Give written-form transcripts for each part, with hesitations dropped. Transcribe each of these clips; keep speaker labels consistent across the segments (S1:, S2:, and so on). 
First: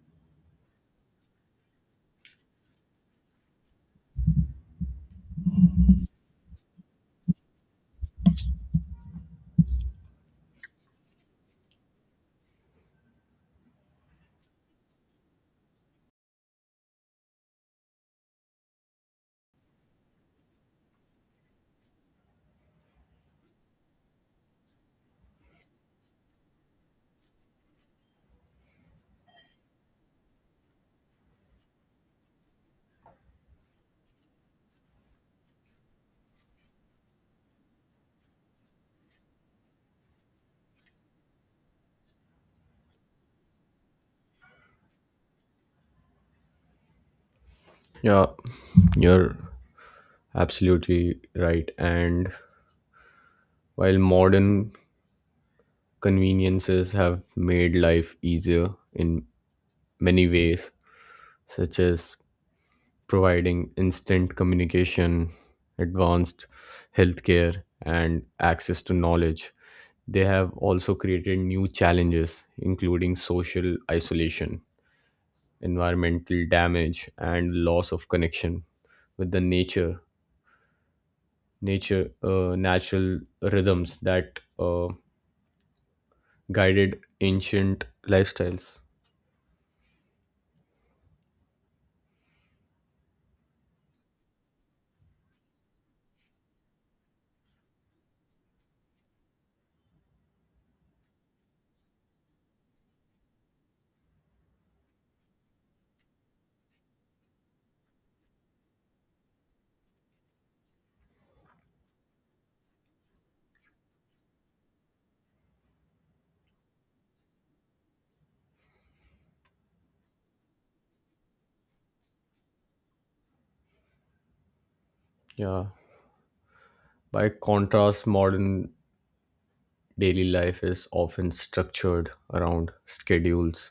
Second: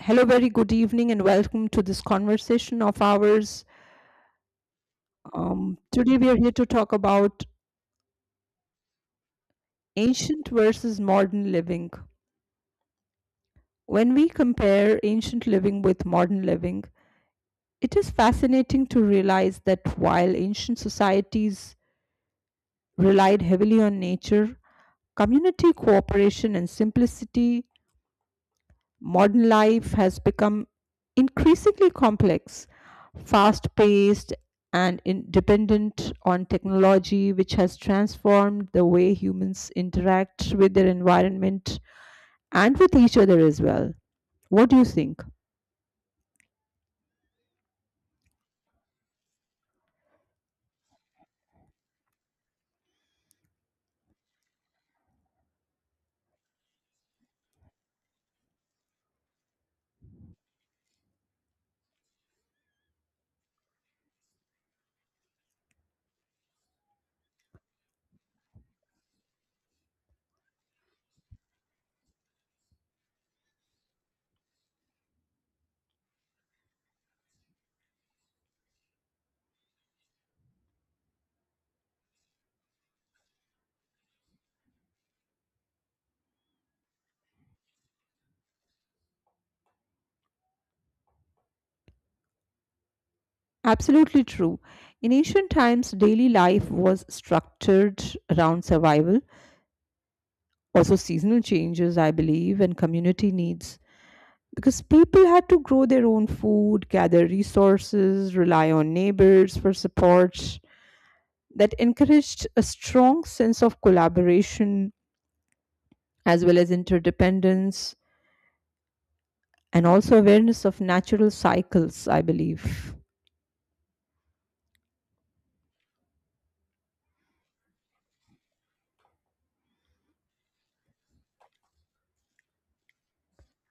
S1: Hello, very good evening, and welcome to this conversation of ours. Today, we are here to talk about ancient versus modern living. When we compare ancient living with modern living, it is fascinating to realize that while ancient societies relied heavily on nature, community cooperation, and simplicity, modern life has become increasingly complex, fast paced, and dependent on technology, which has transformed the way humans interact with their environment and with each other as well. What do you think?
S2: Yeah, you're absolutely right. And while modern conveniences have made life easier in many ways, such as providing instant communication, advanced healthcare, and access to knowledge, they have also created new challenges, including social isolation, environmental damage, and loss of connection with the nature nature natural rhythms that guided ancient lifestyles.
S1: Absolutely true. In ancient times, daily life was structured around survival, also seasonal changes, I believe, and community needs, because people had to grow their own food, gather resources, rely on neighbors for support. That encouraged a strong sense of collaboration as well as interdependence and also awareness of natural cycles, I believe.
S2: Yeah. By contrast, modern daily life is often structured around schedules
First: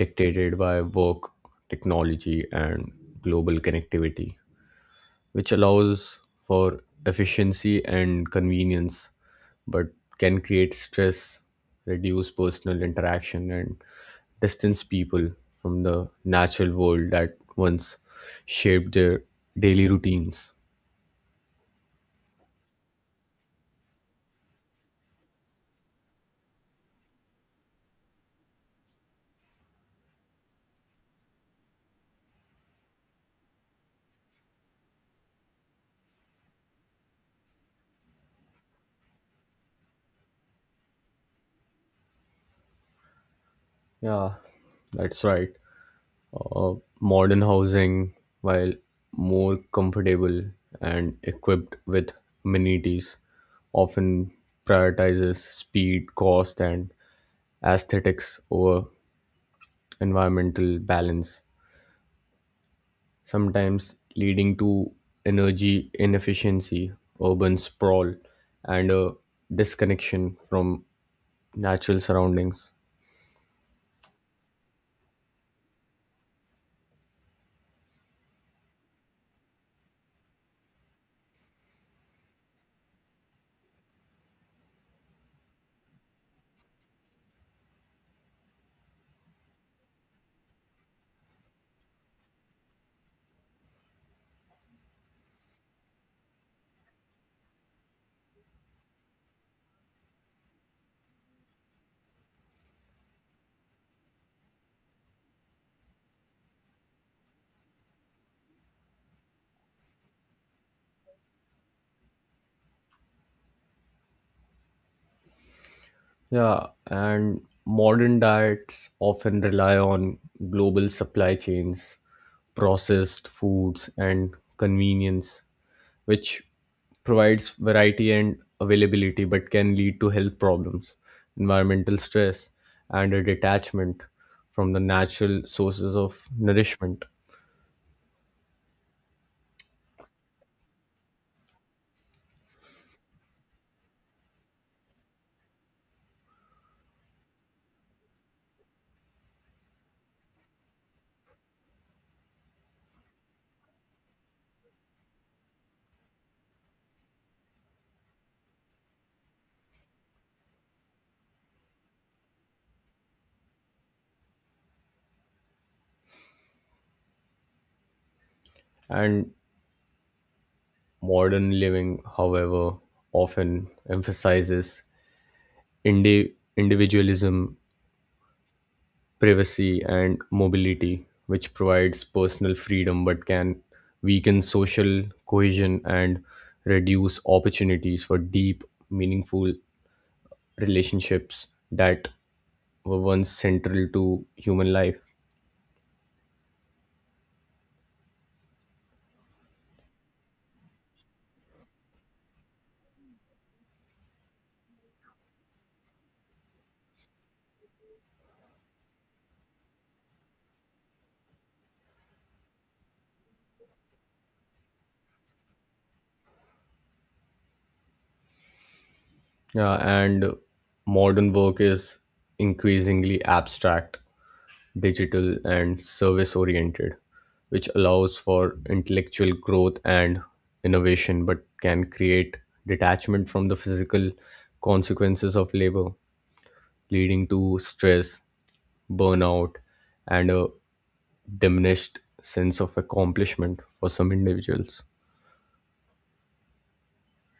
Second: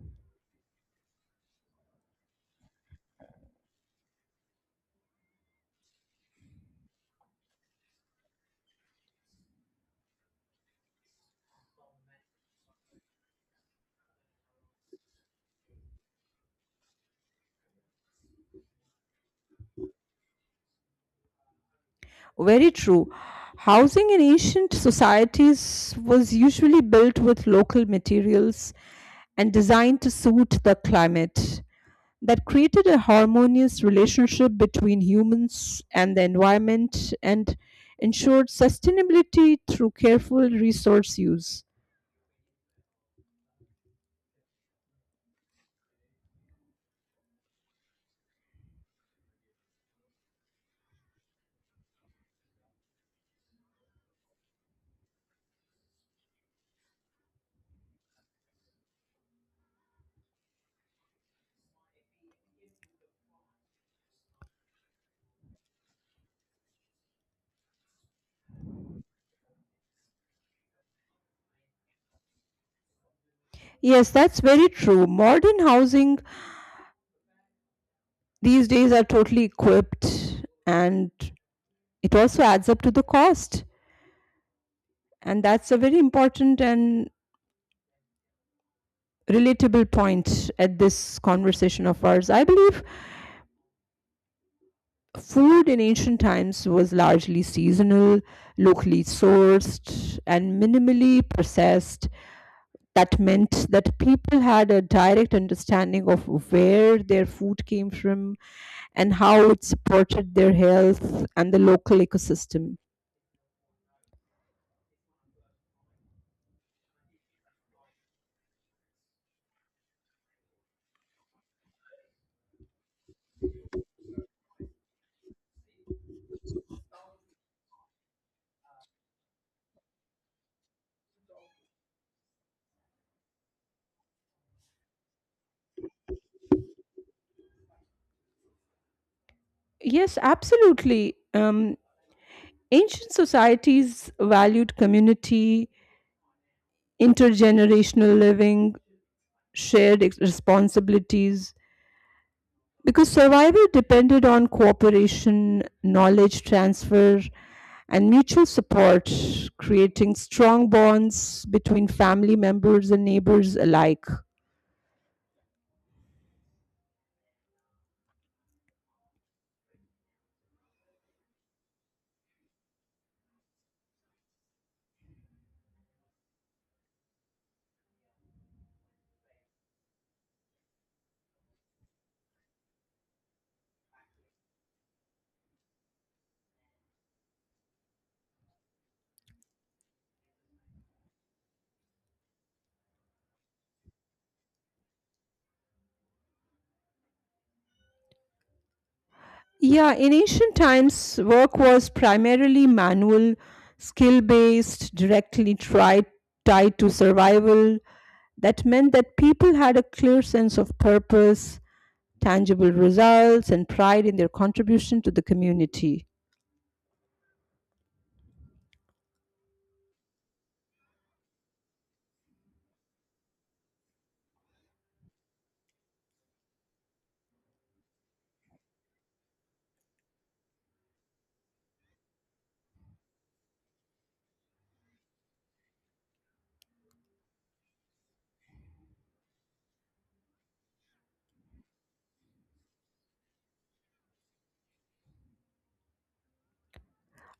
S2: dictated by work, technology, and global connectivity, which allows for efficiency and convenience, but can create stress, reduce personal interaction, and distance people from the natural world that once shaped their daily routines.
S1: Very true. Housing in ancient societies was usually built with local materials and designed to suit the climate. That created a harmonious relationship between humans and the environment and ensured sustainability through careful resource use.
S2: Yeah, that's right. Modern housing, while more comfortable and equipped with amenities, often prioritizes speed, cost, and aesthetics over environmental balance, sometimes leading to energy inefficiency, urban sprawl, and a disconnection from natural surroundings.
S1: Yes, that's very true. Modern housing these days are totally equipped and it also adds up to the cost. And that's a very important and relatable point at this conversation of ours, I believe. Food in ancient times was largely seasonal, locally sourced, and minimally processed. That meant that people had a direct understanding of where their food came from and how it supported their health and the local ecosystem.
S2: Yeah, and modern diets often rely on global supply chains, processed foods, and convenience, which provides variety and availability but can lead to health problems, environmental stress, and a detachment from the natural sources of nourishment.
S1: Yes, absolutely. Ancient societies valued community, intergenerational living, shared responsibilities, because survival depended on cooperation, knowledge transfer, and mutual support, creating strong bonds between family members and neighbors alike.
S2: And modern living, however, often emphasizes individualism, privacy, and mobility, which provides personal freedom but can weaken social cohesion and reduce opportunities for deep, meaningful relationships that were once central to human life.
S1: Yeah, in ancient times, work was primarily manual, skill based, tied to survival. That meant that people had a clear sense of purpose, tangible results, and pride in their contribution to the community.
S2: Yeah, and modern work is increasingly abstract, digital, and service oriented, which allows for intellectual growth and innovation but can create detachment from the physical consequences of labor, leading to stress, burnout, and a diminished sense of accomplishment for some individuals.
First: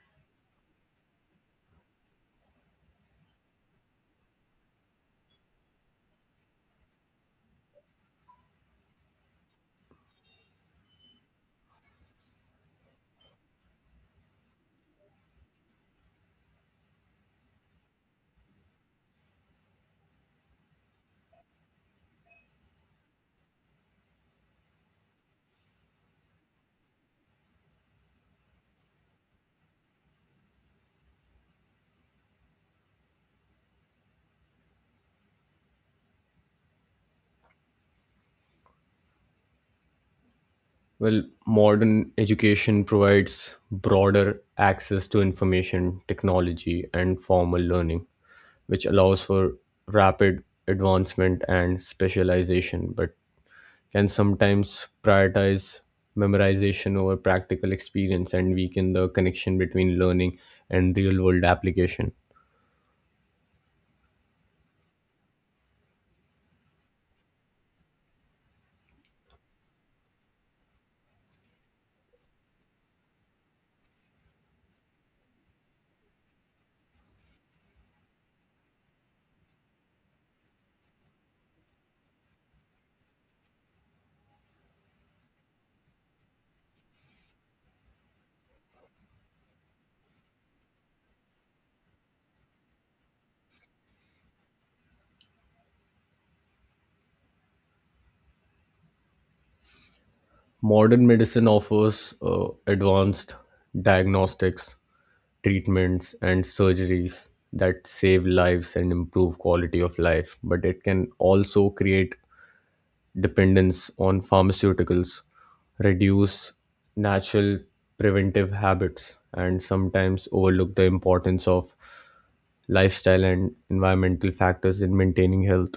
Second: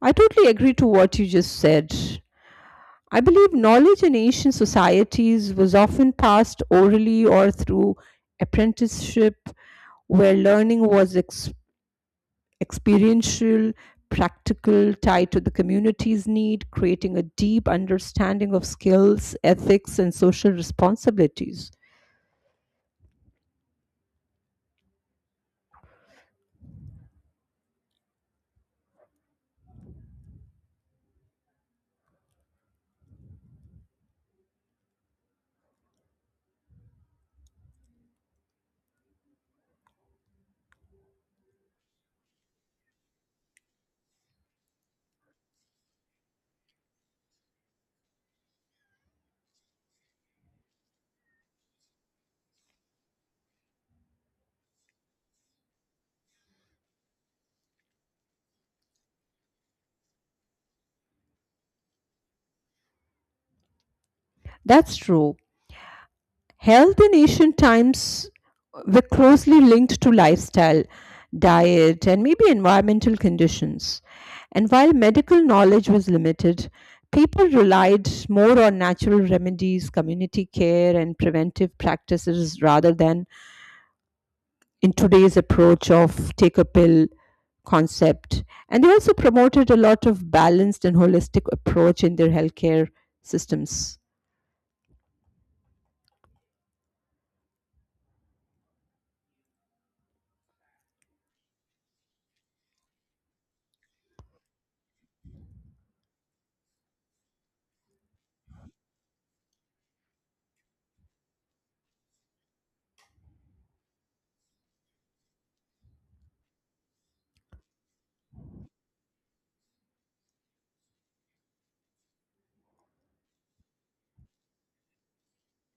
S1: I totally agree to what you just said. I believe knowledge in ancient societies was often passed orally or through apprenticeship, where learning was experiential, practical, tied to the community's need, creating a deep understanding of skills, ethics, and social responsibilities.
S2: Well, modern education provides broader access to information, technology, and formal learning, which allows for rapid advancement and specialization, but can sometimes prioritize memorization over practical experience and weaken the connection between learning and real world application.
S1: That's true. Health in ancient times were closely linked to lifestyle, diet, and maybe environmental conditions. And while medical knowledge was limited, people relied more on natural remedies, community care, and preventive practices rather than in today's approach of take a pill concept. And they also promoted a lot of balanced and holistic approach in their healthcare systems.
S2: Modern medicine offers advanced diagnostics, treatments, and surgeries that save lives and improve quality of life, but it can also create dependence on pharmaceuticals, reduce natural preventive habits, and sometimes overlook the importance of lifestyle and environmental factors in maintaining health.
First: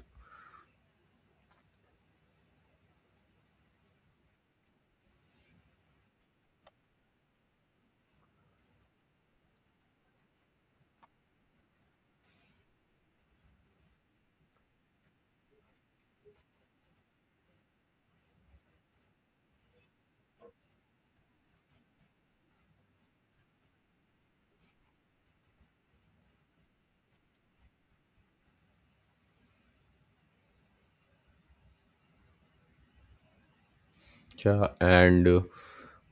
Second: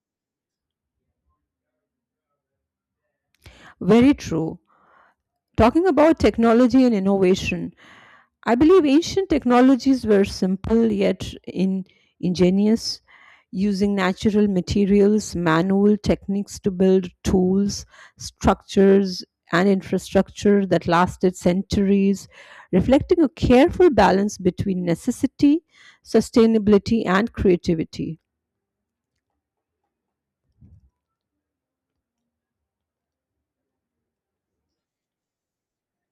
S1: Very true. Talking about technology and innovation, I believe ancient technologies were simple yet ingenious, using natural materials, manual techniques to build tools, structures, and infrastructure that lasted centuries, reflecting a careful balance between necessity, sustainability, and creativity.
S2: Yeah, and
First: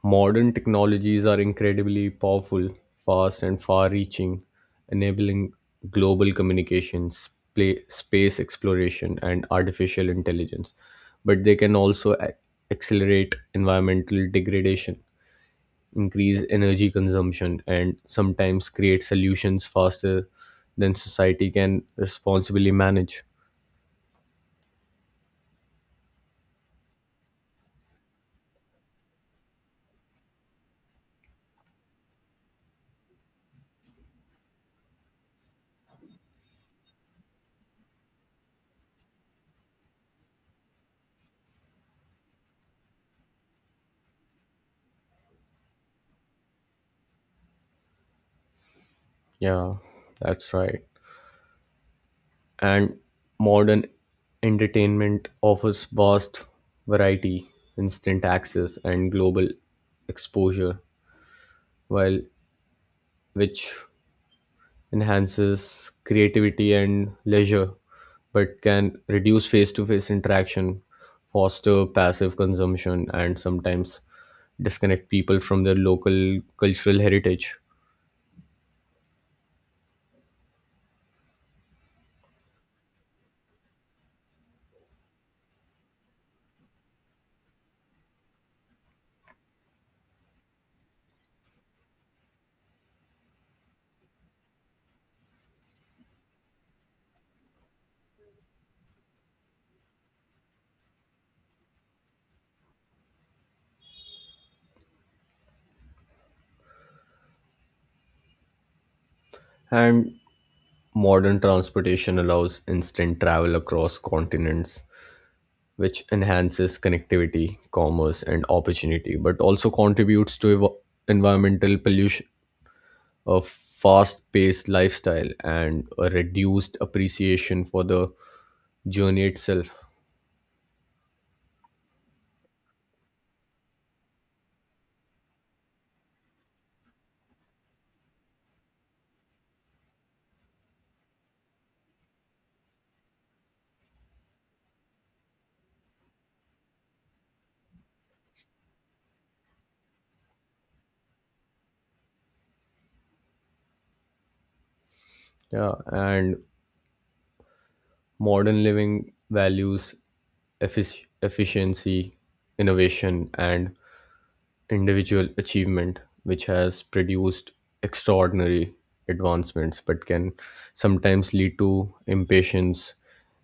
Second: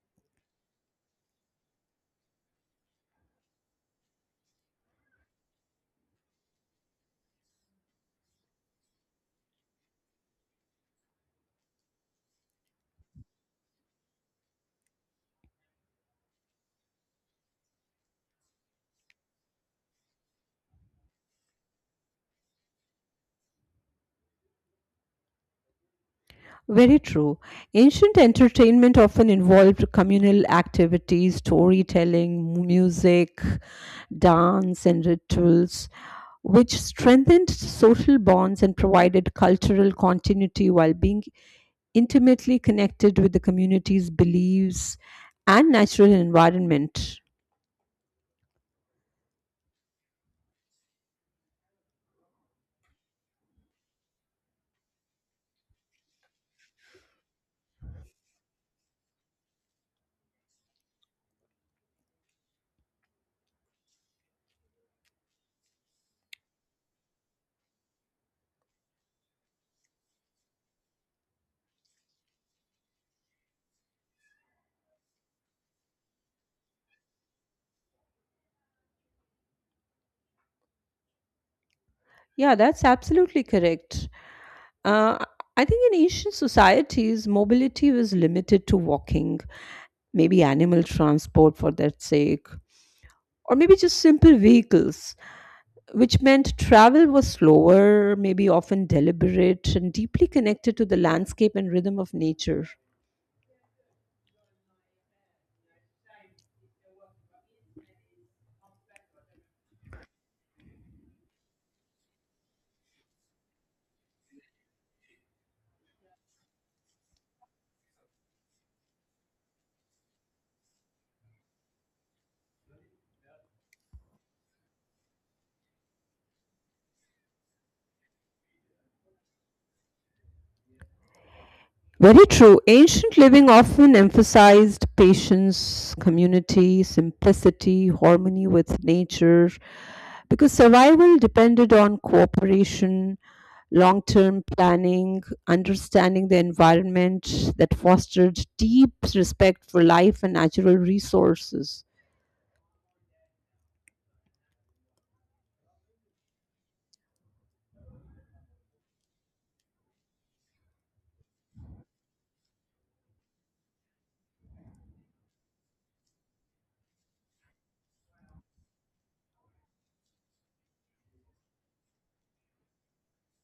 S2: modern technologies are incredibly powerful, fast, and far reaching, enabling global communications, space exploration, and artificial intelligence. But they can also accelerate environmental degradation, increase energy consumption, and sometimes create solutions faster than society can responsibly manage.
S1: Very true. Ancient entertainment often involved communal activities, storytelling, music, dance, and rituals, which strengthened social bonds and provided cultural continuity while being intimately connected with the community's beliefs and natural environment.
S2: Yeah, that's right. And modern entertainment offers vast variety, instant access, and global exposure, while which enhances creativity and leisure, but can reduce face to face interaction, foster passive consumption, and sometimes disconnect people from their local cultural heritage.
S1: Yeah, that's absolutely correct. Uh, I think in ancient societies, mobility was limited to walking, maybe animal transport for that sake, or maybe just simple vehicles, which meant travel was slower, maybe often deliberate, and deeply connected to the landscape and rhythm of nature.
S2: And modern transportation allows instant travel across continents, which enhances connectivity, commerce, and opportunity, but also contributes to environmental pollution, a fast paced lifestyle, and a reduced appreciation for the journey itself.
S1: Very true. Ancient living often emphasized patience, community, simplicity, harmony with nature, because survival depended on cooperation, long term planning, understanding the environment that fostered deep respect for life and natural resources.
S2: Yeah, and modern living values efficiency, innovation, and individual achievement, which has produced extraordinary advancements but can sometimes lead to impatience,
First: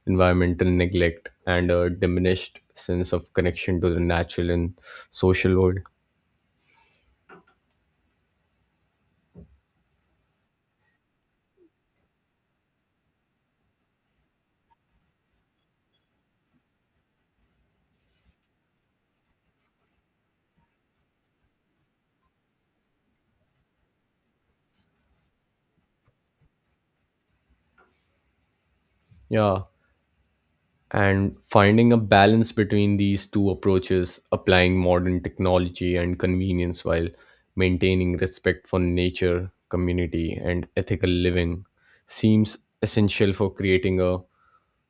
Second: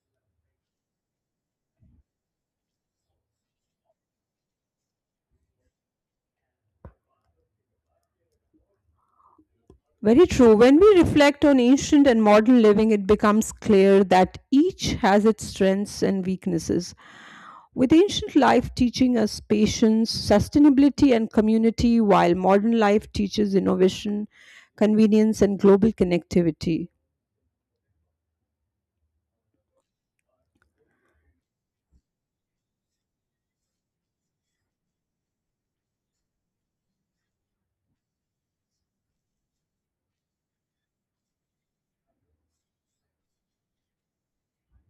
S2: environmental neglect, and a diminished sense of connection to the natural and social world.
S1: Very true. When we reflect on ancient and modern living, it becomes clear that each has its strengths and weaknesses, with ancient life teaching us patience, sustainability, and community, while modern life teaches innovation, convenience, and global connectivity.
S2: Yeah, and finding a balance between these two approaches, applying modern technology and convenience while maintaining respect for nature, community, and ethical living, seems essential for creating a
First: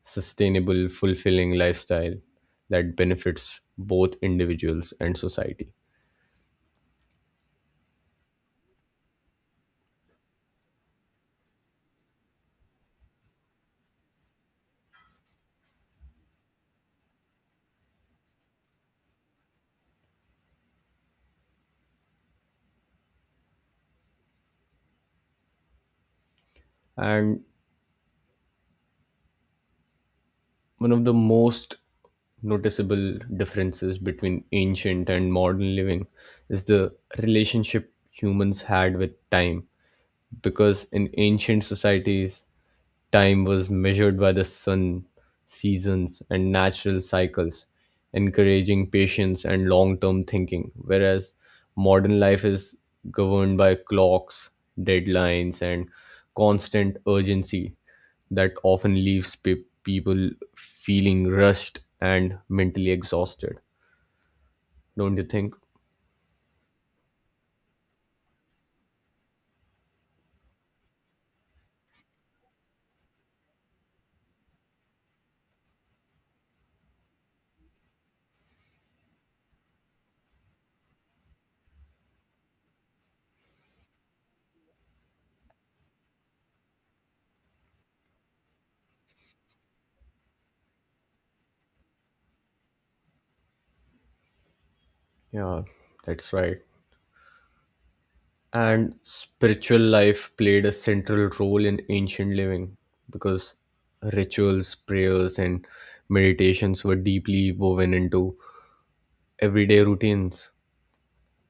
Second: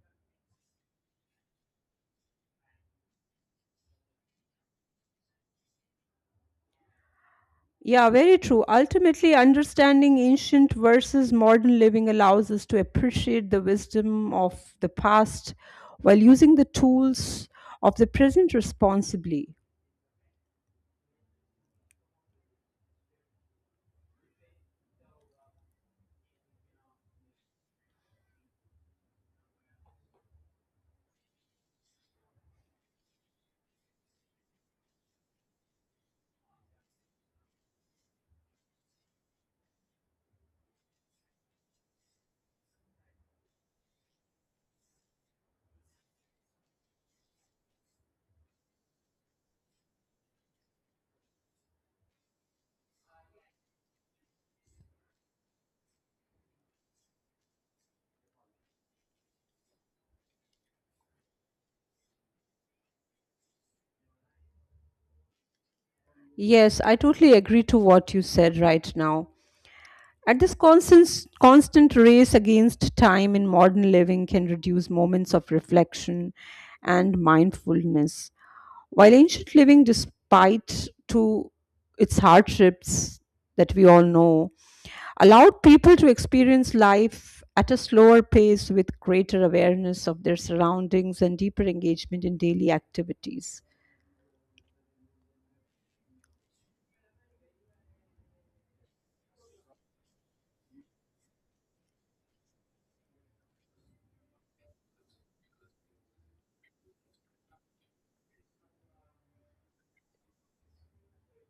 S2: sustainable, fulfilling lifestyle that benefits both individuals and society.
S1: Yeah, very true. Ultimately, understanding ancient versus modern living allows us to appreciate the wisdom of the past while using the tools of the present responsibly.
S2: And one of the most noticeable differences between ancient and modern living is the relationship humans had with time, because in ancient societies, time was measured by the sun, seasons, and natural cycles, encouraging patience and long term thinking, whereas modern life is governed by clocks, deadlines, and constant urgency that often leaves people feeling rushed and mentally exhausted. Don't you think?
S1: Yes, I totally agree to what you said right now. At this constant race against time in modern living can reduce moments of reflection and mindfulness. While ancient living, despite to its hardships that we all know, allowed people to experience life at a slower pace with greater awareness of their surroundings and deeper engagement in daily activities.
S2: Yeah, that's right. And spiritual life played a central role in ancient living because rituals, prayers, and meditations were deeply woven into everyday routines,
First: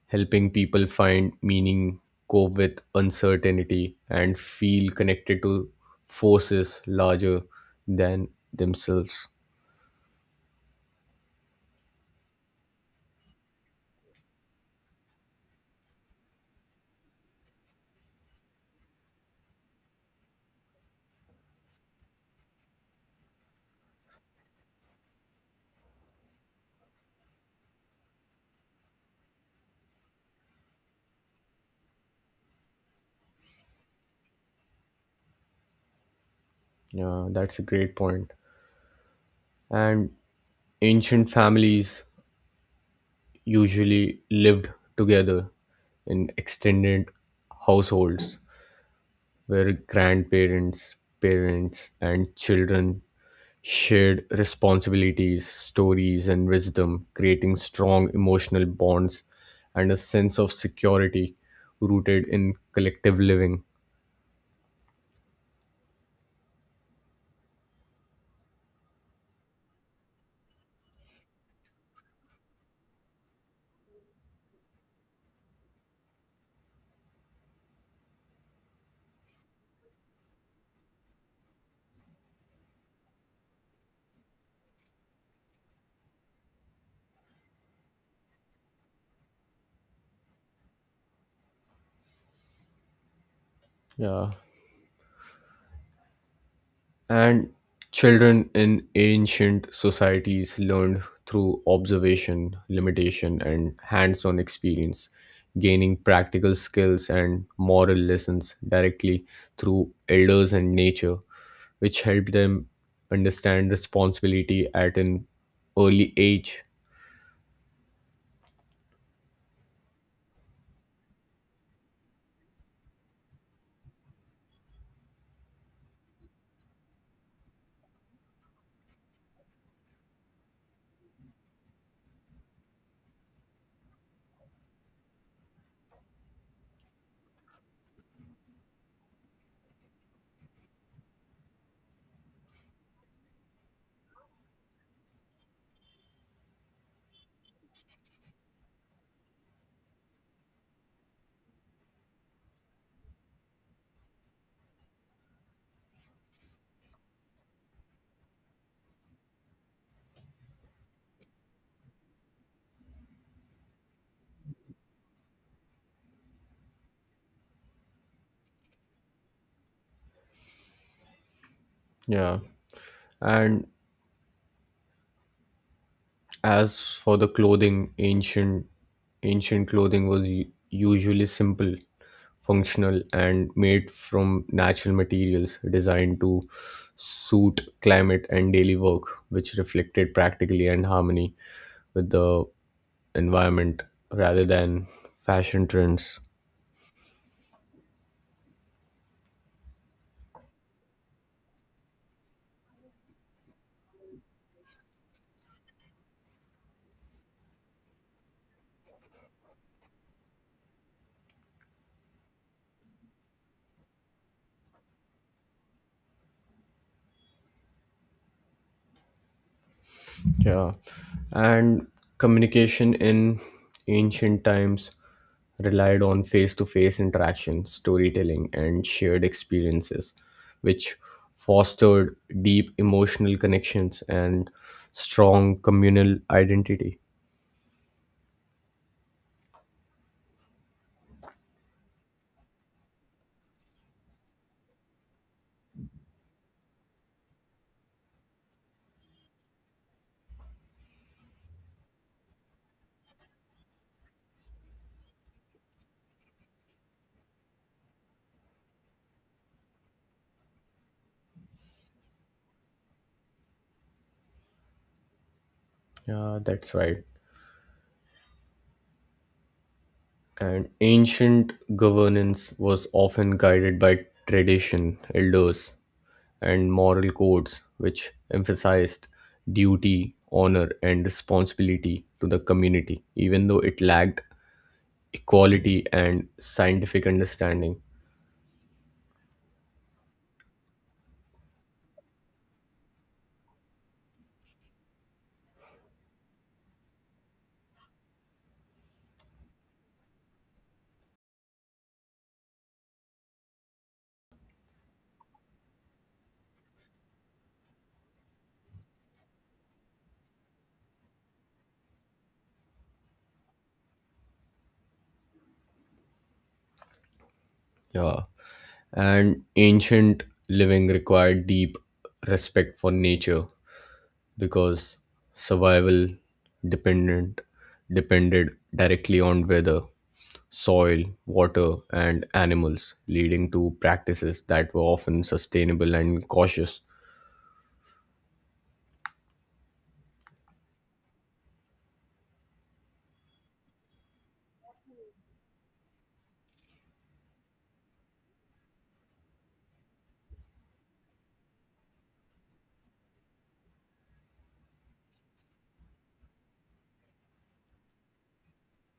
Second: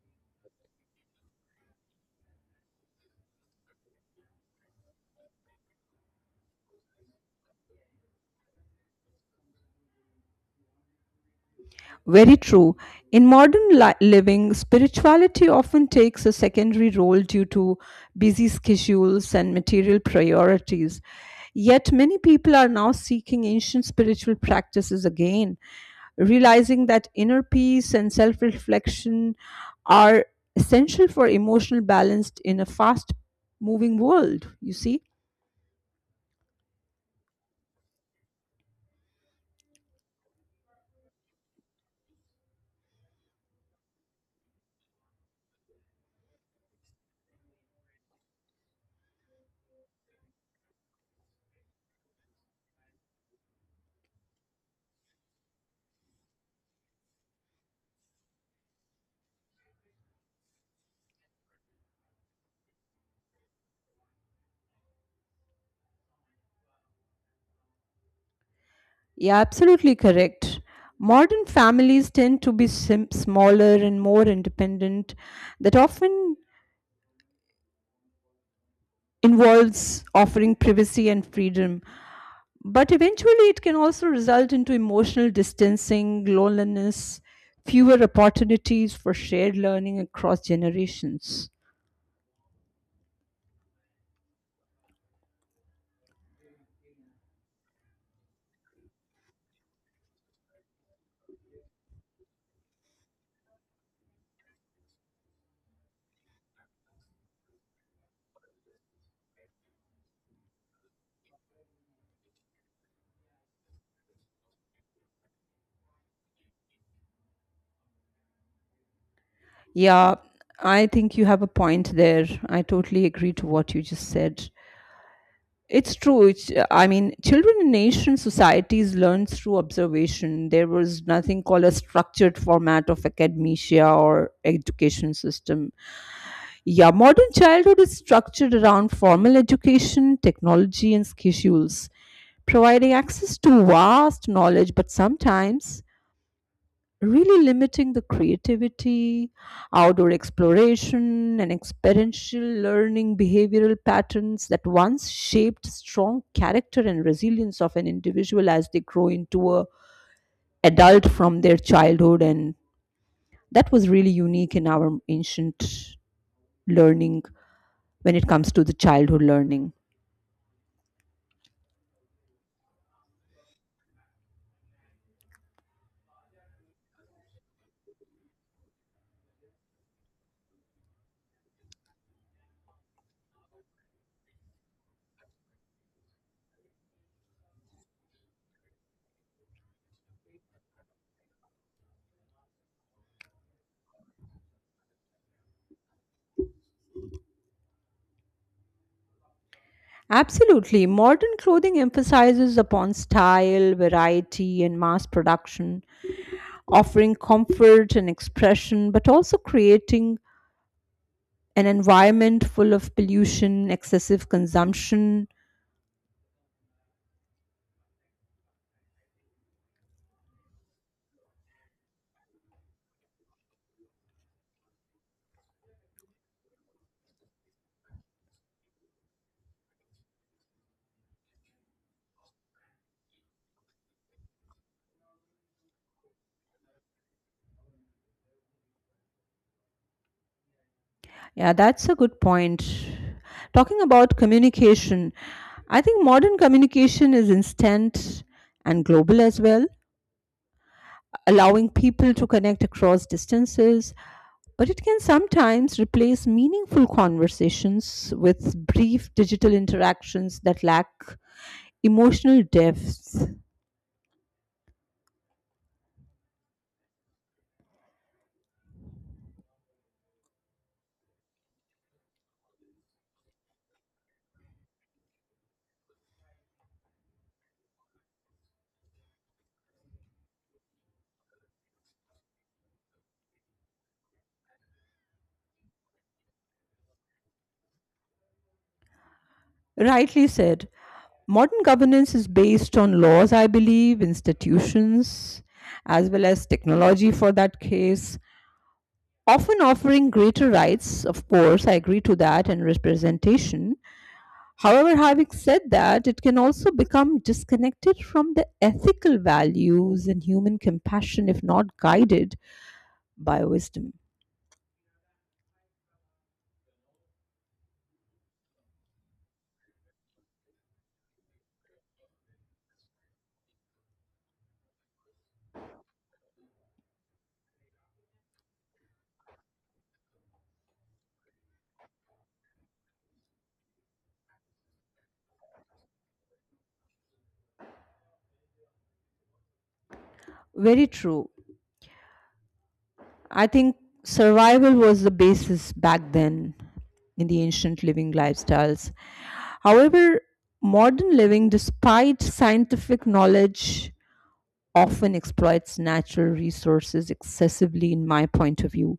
S2: helping people find meaning, cope with uncertainty, and feel connected to forces larger than themselves.
S1: Very true. In modern living, spirituality often takes a secondary role due to busy schedules and material priorities. Yet, many people are now seeking ancient spiritual practices again, realizing that inner peace and self reflection are essential for emotional balance in a fast moving world. You see?
S2: Yeah, that's a great point. And ancient families usually lived together in extended households where grandparents, parents, and children shared responsibilities, stories, and wisdom, creating strong emotional bonds and a sense of security rooted in collective living.
S1: Yeah, absolutely correct. Modern families tend to be smaller and more independent. That often involves offering privacy and freedom, but eventually it can also result into emotional distancing, loneliness, fewer opportunities for shared learning across generations.
S2: Yeah. And children in ancient societies learned through observation, limitation, and hands on experience, gaining practical skills and moral lessons directly through elders and nature, which helped them understand responsibility at an early age.
S1: Yeah, I think you have a point there. I totally agree to what you just said. It's true. It's, I mean, children in Asian societies learn through observation. There was nothing called a structured format of academia or education system. Yeah, modern childhood is structured around formal education, technology, and schedules, providing access to vast knowledge, but sometimes really limiting the creativity, outdoor exploration, and experiential learning behavioral patterns that once shaped strong character and resilience of an individual as they grow into a adult from their childhood, and that was really unique in our ancient learning when it comes to the childhood learning.
S2: Yeah. And as for the clothing, ancient clothing was usually simple, functional, and made from natural materials designed to suit climate and daily work, which reflected practically and harmony with the environment rather than fashion trends.
S1: Absolutely. Modern clothing emphasizes upon style, variety, and mass production, offering comfort and expression, but also creating an environment full of pollution, excessive consumption.
S2: Yeah, and communication in ancient times relied on face to face interaction, storytelling, and shared experiences, which fostered deep emotional connections and strong communal identity.
S1: Yeah, that's a good point. Talking about communication, I think modern communication is instant and global as well, allowing people to connect across distances. But it can sometimes replace meaningful conversations with brief digital interactions that lack emotional depth.
S2: Yeah, that's right. And ancient governance was often guided by tradition, elders, and moral codes which emphasized duty, honor, and responsibility to the community, even though it lacked equality and scientific understanding.
S1: Rightly said. Modern governance is based on laws, I believe, institutions, as well as technology for that case, often offering greater rights, of course, I agree to that, and representation. However, having said that, it can also become disconnected from the ethical values and human compassion if not guided by wisdom.
S2: Yeah. And ancient living required deep respect for nature because survival dependent depended directly on weather, soil, water, and animals, leading to practices that were often sustainable and cautious.
S1: Very true. I think survival was the basis back then in the ancient living lifestyles. However, modern living, despite scientific knowledge, often exploits natural resources excessively, in my point of view.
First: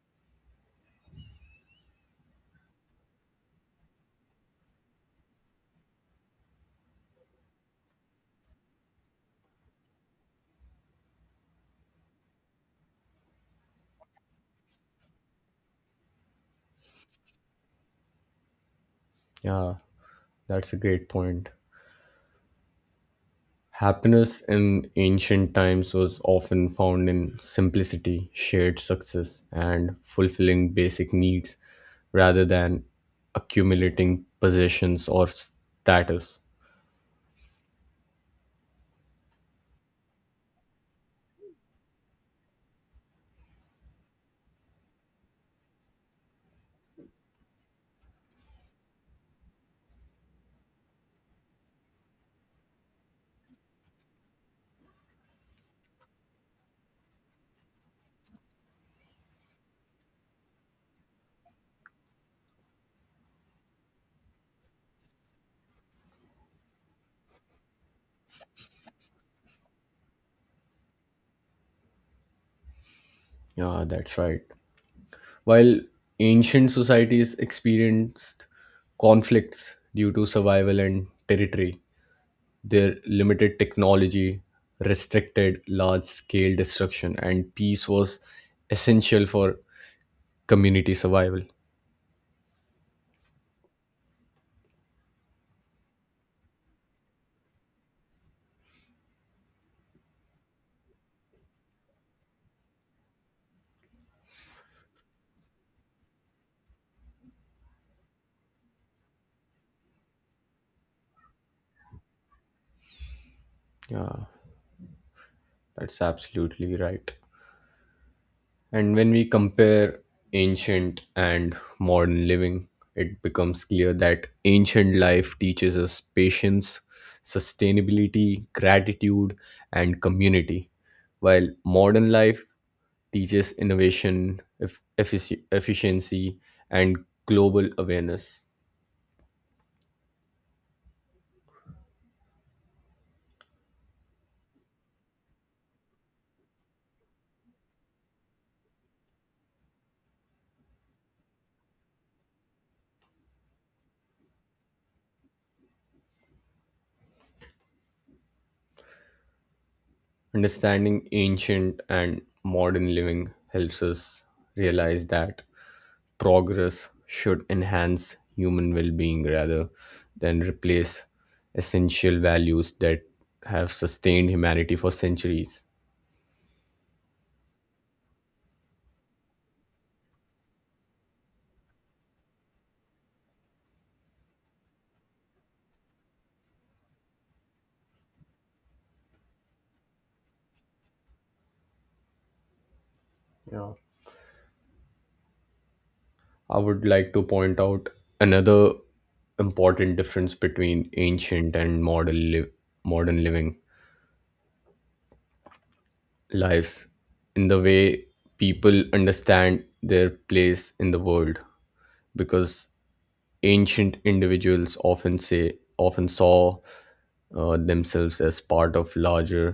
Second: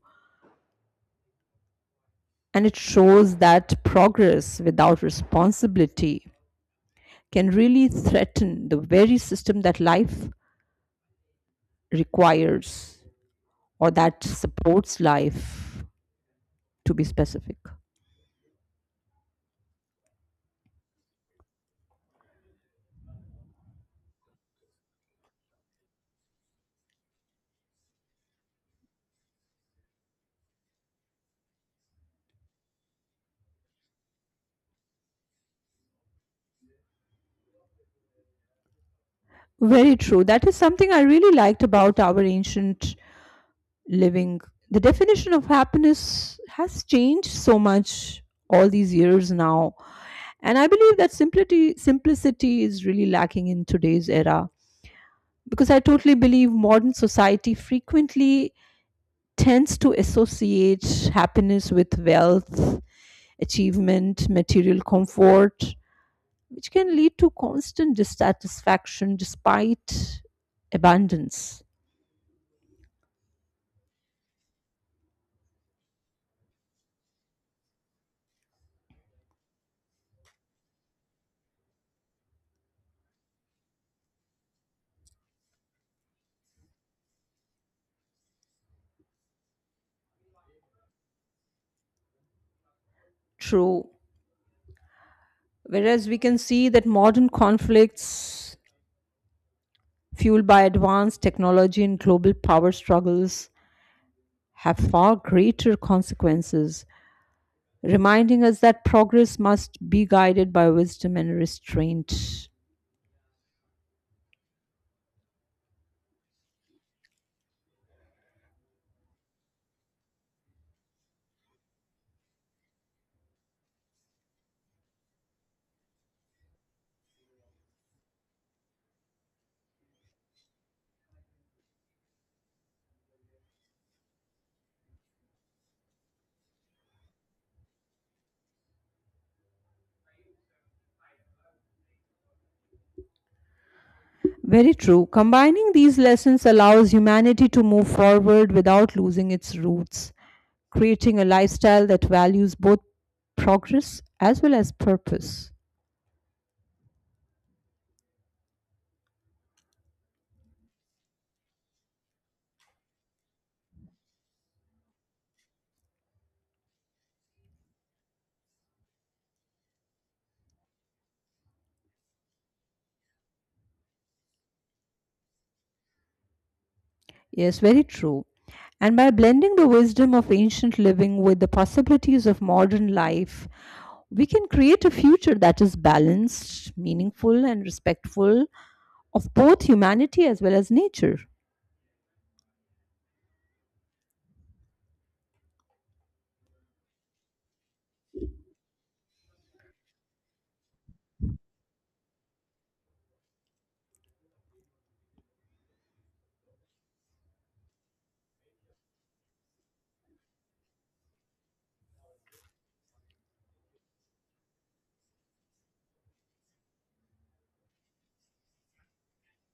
S1: And it shows that progress without responsibility can really threaten the very system that life requires, or that supports life, to be specific.
S2: Yeah. That's a great point. Happiness in ancient times was often found in simplicity, shared success, and fulfilling basic needs rather than accumulating possessions or status.
S1: Very true. That is something I really liked about our ancient living. The definition of happiness has changed so much all these years now. And I believe that simplicity is really lacking in today's era, because I totally believe modern society frequently tends to associate happiness with wealth, achievement, material comfort, which can lead to constant dissatisfaction despite abundance.
S2: Yeah, that's right. While ancient societies experienced conflicts due to survival and territory, their limited technology restricted large scale destruction, and peace was essential for community survival.
S1: True. Whereas we can see that modern conflicts, fueled by advanced technology and global power struggles, have far greater consequences, reminding us that progress must be guided by wisdom and restraint.
S2: Yeah, that's absolutely right. And when we compare ancient and modern living, it becomes clear that ancient life teaches us patience, sustainability, gratitude, and community, while modern life teaches innovation, efficiency, and global awareness.
S1: Very true. Combining these lessons allows humanity to move forward without losing its roots, creating a lifestyle that values both progress as well as purpose.
S2: Understanding ancient and modern living helps us realize that progress should enhance human well being rather than replace essential values that have sustained humanity for centuries.
S1: Yes, very true. And by blending the wisdom of ancient living with the possibilities of modern life, we can create a future that is balanced, meaningful, and respectful of both humanity as well as nature.
S2: Yeah. I would like to point out another important difference between ancient and modern living lives in the way people understand their place in the world, because ancient individuals often saw themselves as part of larger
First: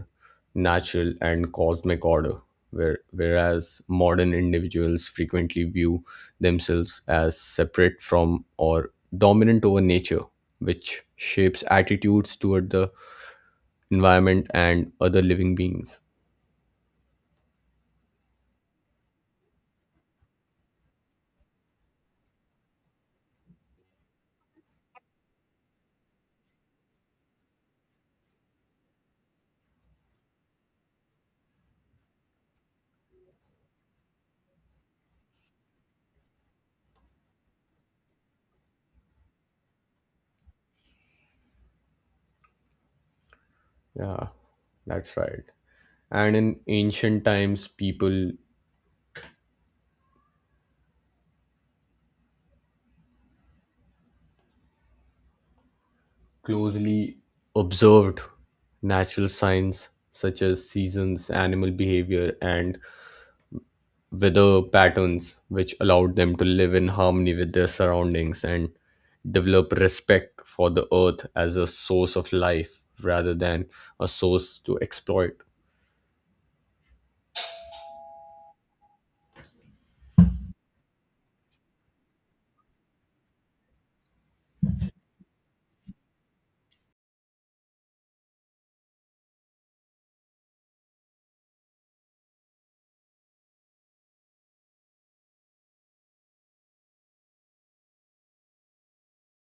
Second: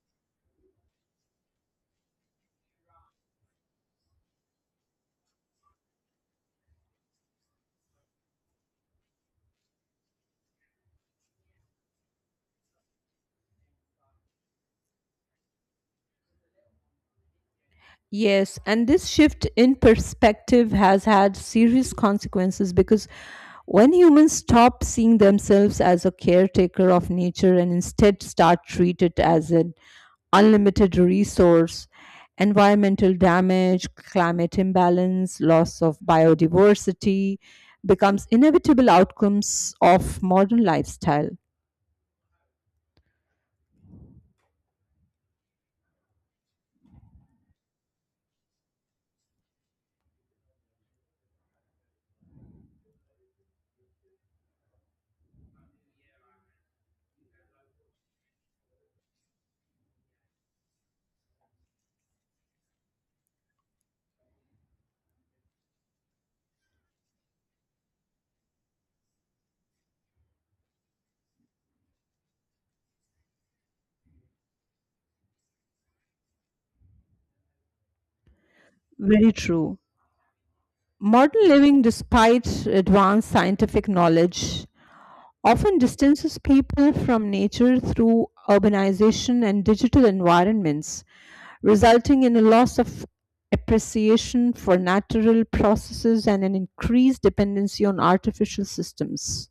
S2: natural and cosmic order, whereas modern individuals frequently view themselves as separate from or dominant over nature, which shapes attitudes toward the environment and other living beings.
S1: Yes, and this shift in perspective has had serious consequences, because when humans stop seeing themselves as a caretaker of nature and instead start treat it as an unlimited resource, environmental damage, climate imbalance, loss of biodiversity becomes inevitable outcomes of modern lifestyle.
S2: Yeah, that's right. And in ancient times, people closely observed natural signs such as seasons, animal behavior, and weather patterns, which allowed them to live in harmony with their surroundings and develop respect for the earth as a source of life rather than a source to exploit.
S1: Very true. Modern living, despite advanced scientific knowledge, often distances people from nature through urbanization and digital environments, resulting in a loss of appreciation for natural processes and an increased dependency on artificial systems.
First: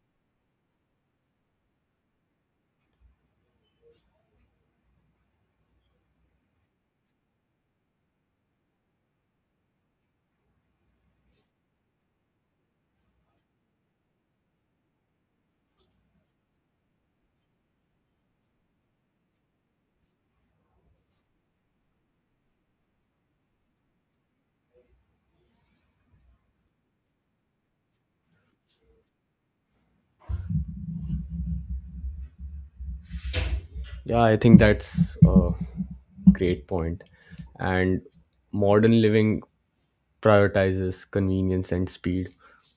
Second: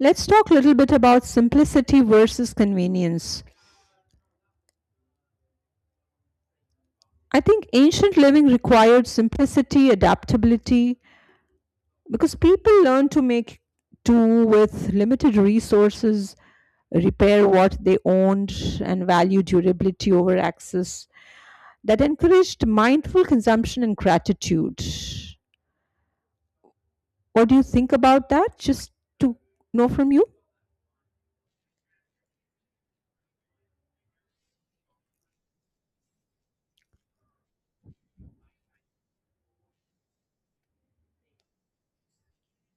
S1: Let's talk a little bit about simplicity versus convenience. I think ancient living required simplicity, adaptability, because people learned to make do with limited resources, repair what they owned, and value durability over access that encouraged mindful consumption and gratitude. What do you think about that? Just to know from you.
S2: Yeah, I think that's a great point. And modern living prioritizes convenience and speed,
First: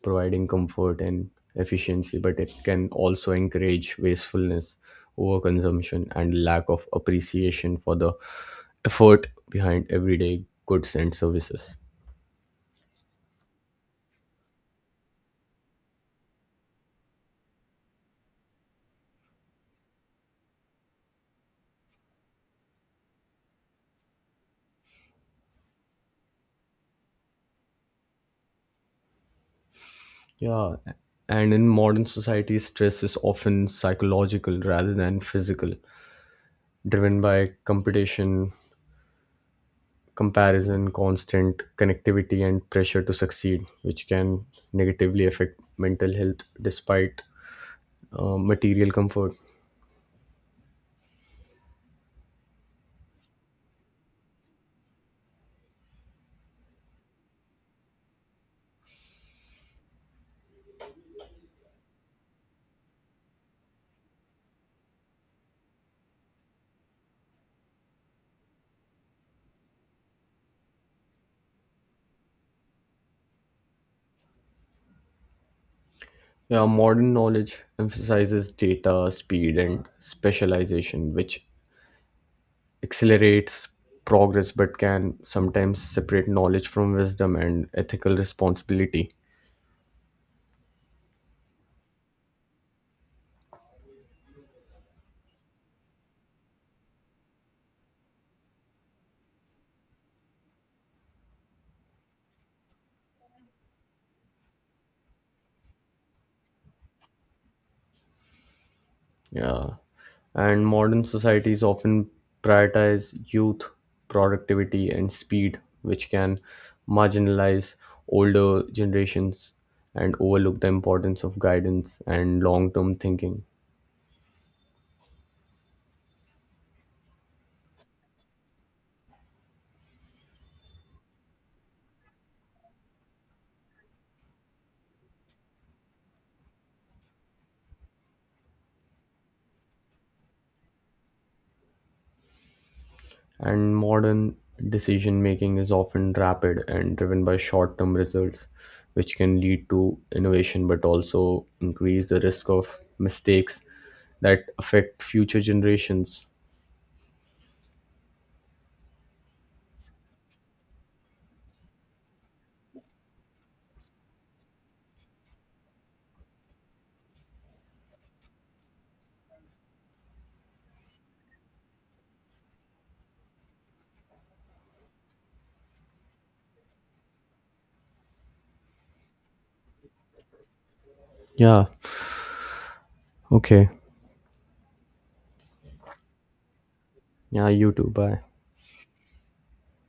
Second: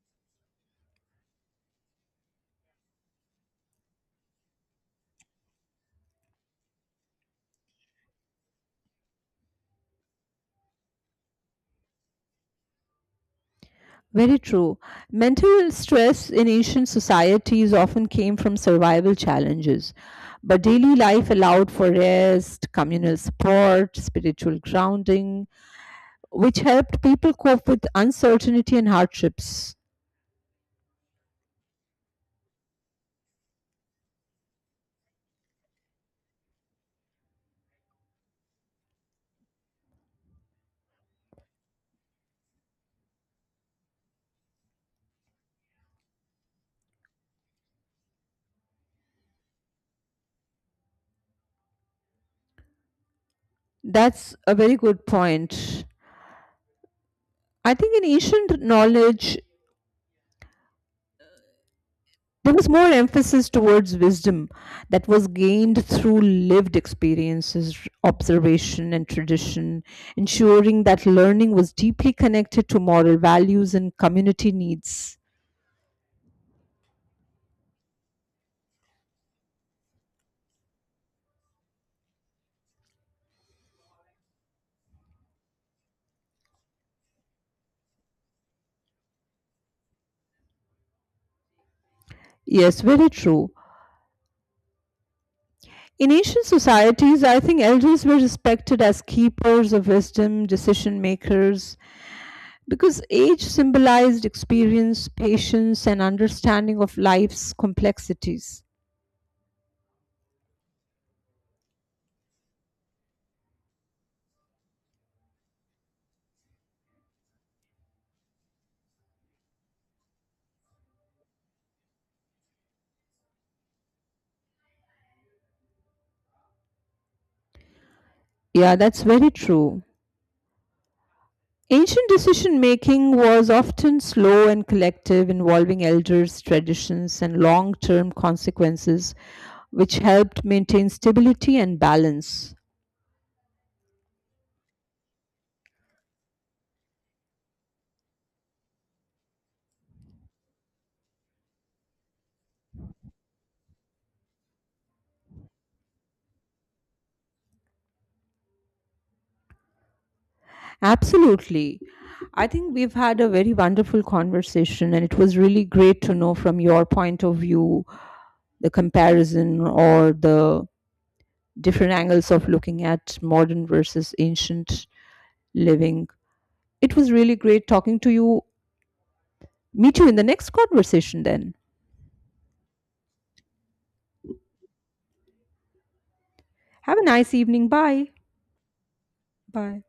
S2: providing comfort and efficiency, but it can also encourage wastefulness, overconsumption, and lack of appreciation for the effort behind everyday goods and services.
S1: Very true. Mental stress in ancient societies often came from survival challenges, but daily life allowed for rest, communal support, spiritual grounding, which helped people cope with uncertainty and hardships.
S2: Yeah, and in modern society, stress is often psychological rather than physical, driven by competition, comparison, constant connectivity, and pressure to succeed, which can negatively affect mental health despite material comfort.
S1: That's a very good point. I think in ancient knowledge, there was more emphasis towards wisdom that was gained through lived experiences, observation, and tradition, ensuring that learning was deeply connected to moral values and community needs.
S2: Yeah, modern knowledge emphasizes data, speed, and specialization, which accelerates progress but can sometimes separate knowledge from wisdom and ethical responsibility.
S1: Yes, very true. In ancient societies, I think elders were respected as keepers of wisdom, decision makers, because age symbolized experience, patience, and understanding of life's complexities.
S2: Yeah. And modern societies often prioritize youth, productivity, and speed, which can marginalize older generations and overlook the importance of guidance and long term thinking.
S1: Yeah, that's very true. Ancient decision making was often slow and collective, involving elders, traditions, and long term consequences, which helped maintain stability and balance.
S2: And modern decision making is often rapid and driven by short term results, which can lead to innovation but also increase the risk of mistakes that affect future generations.
S1: Absolutely. I think we've had a very wonderful conversation, and it was really great to know from your point of view the comparison or the different angles of looking at modern versus ancient living. It was really great talking to you. Meet you in the next conversation then.
S2: Yeah, okay.
S1: Have a nice
S2: Yeah,
S1: evening.
S2: you too.
S1: Bye.
S2: Bye.
S1: Bye.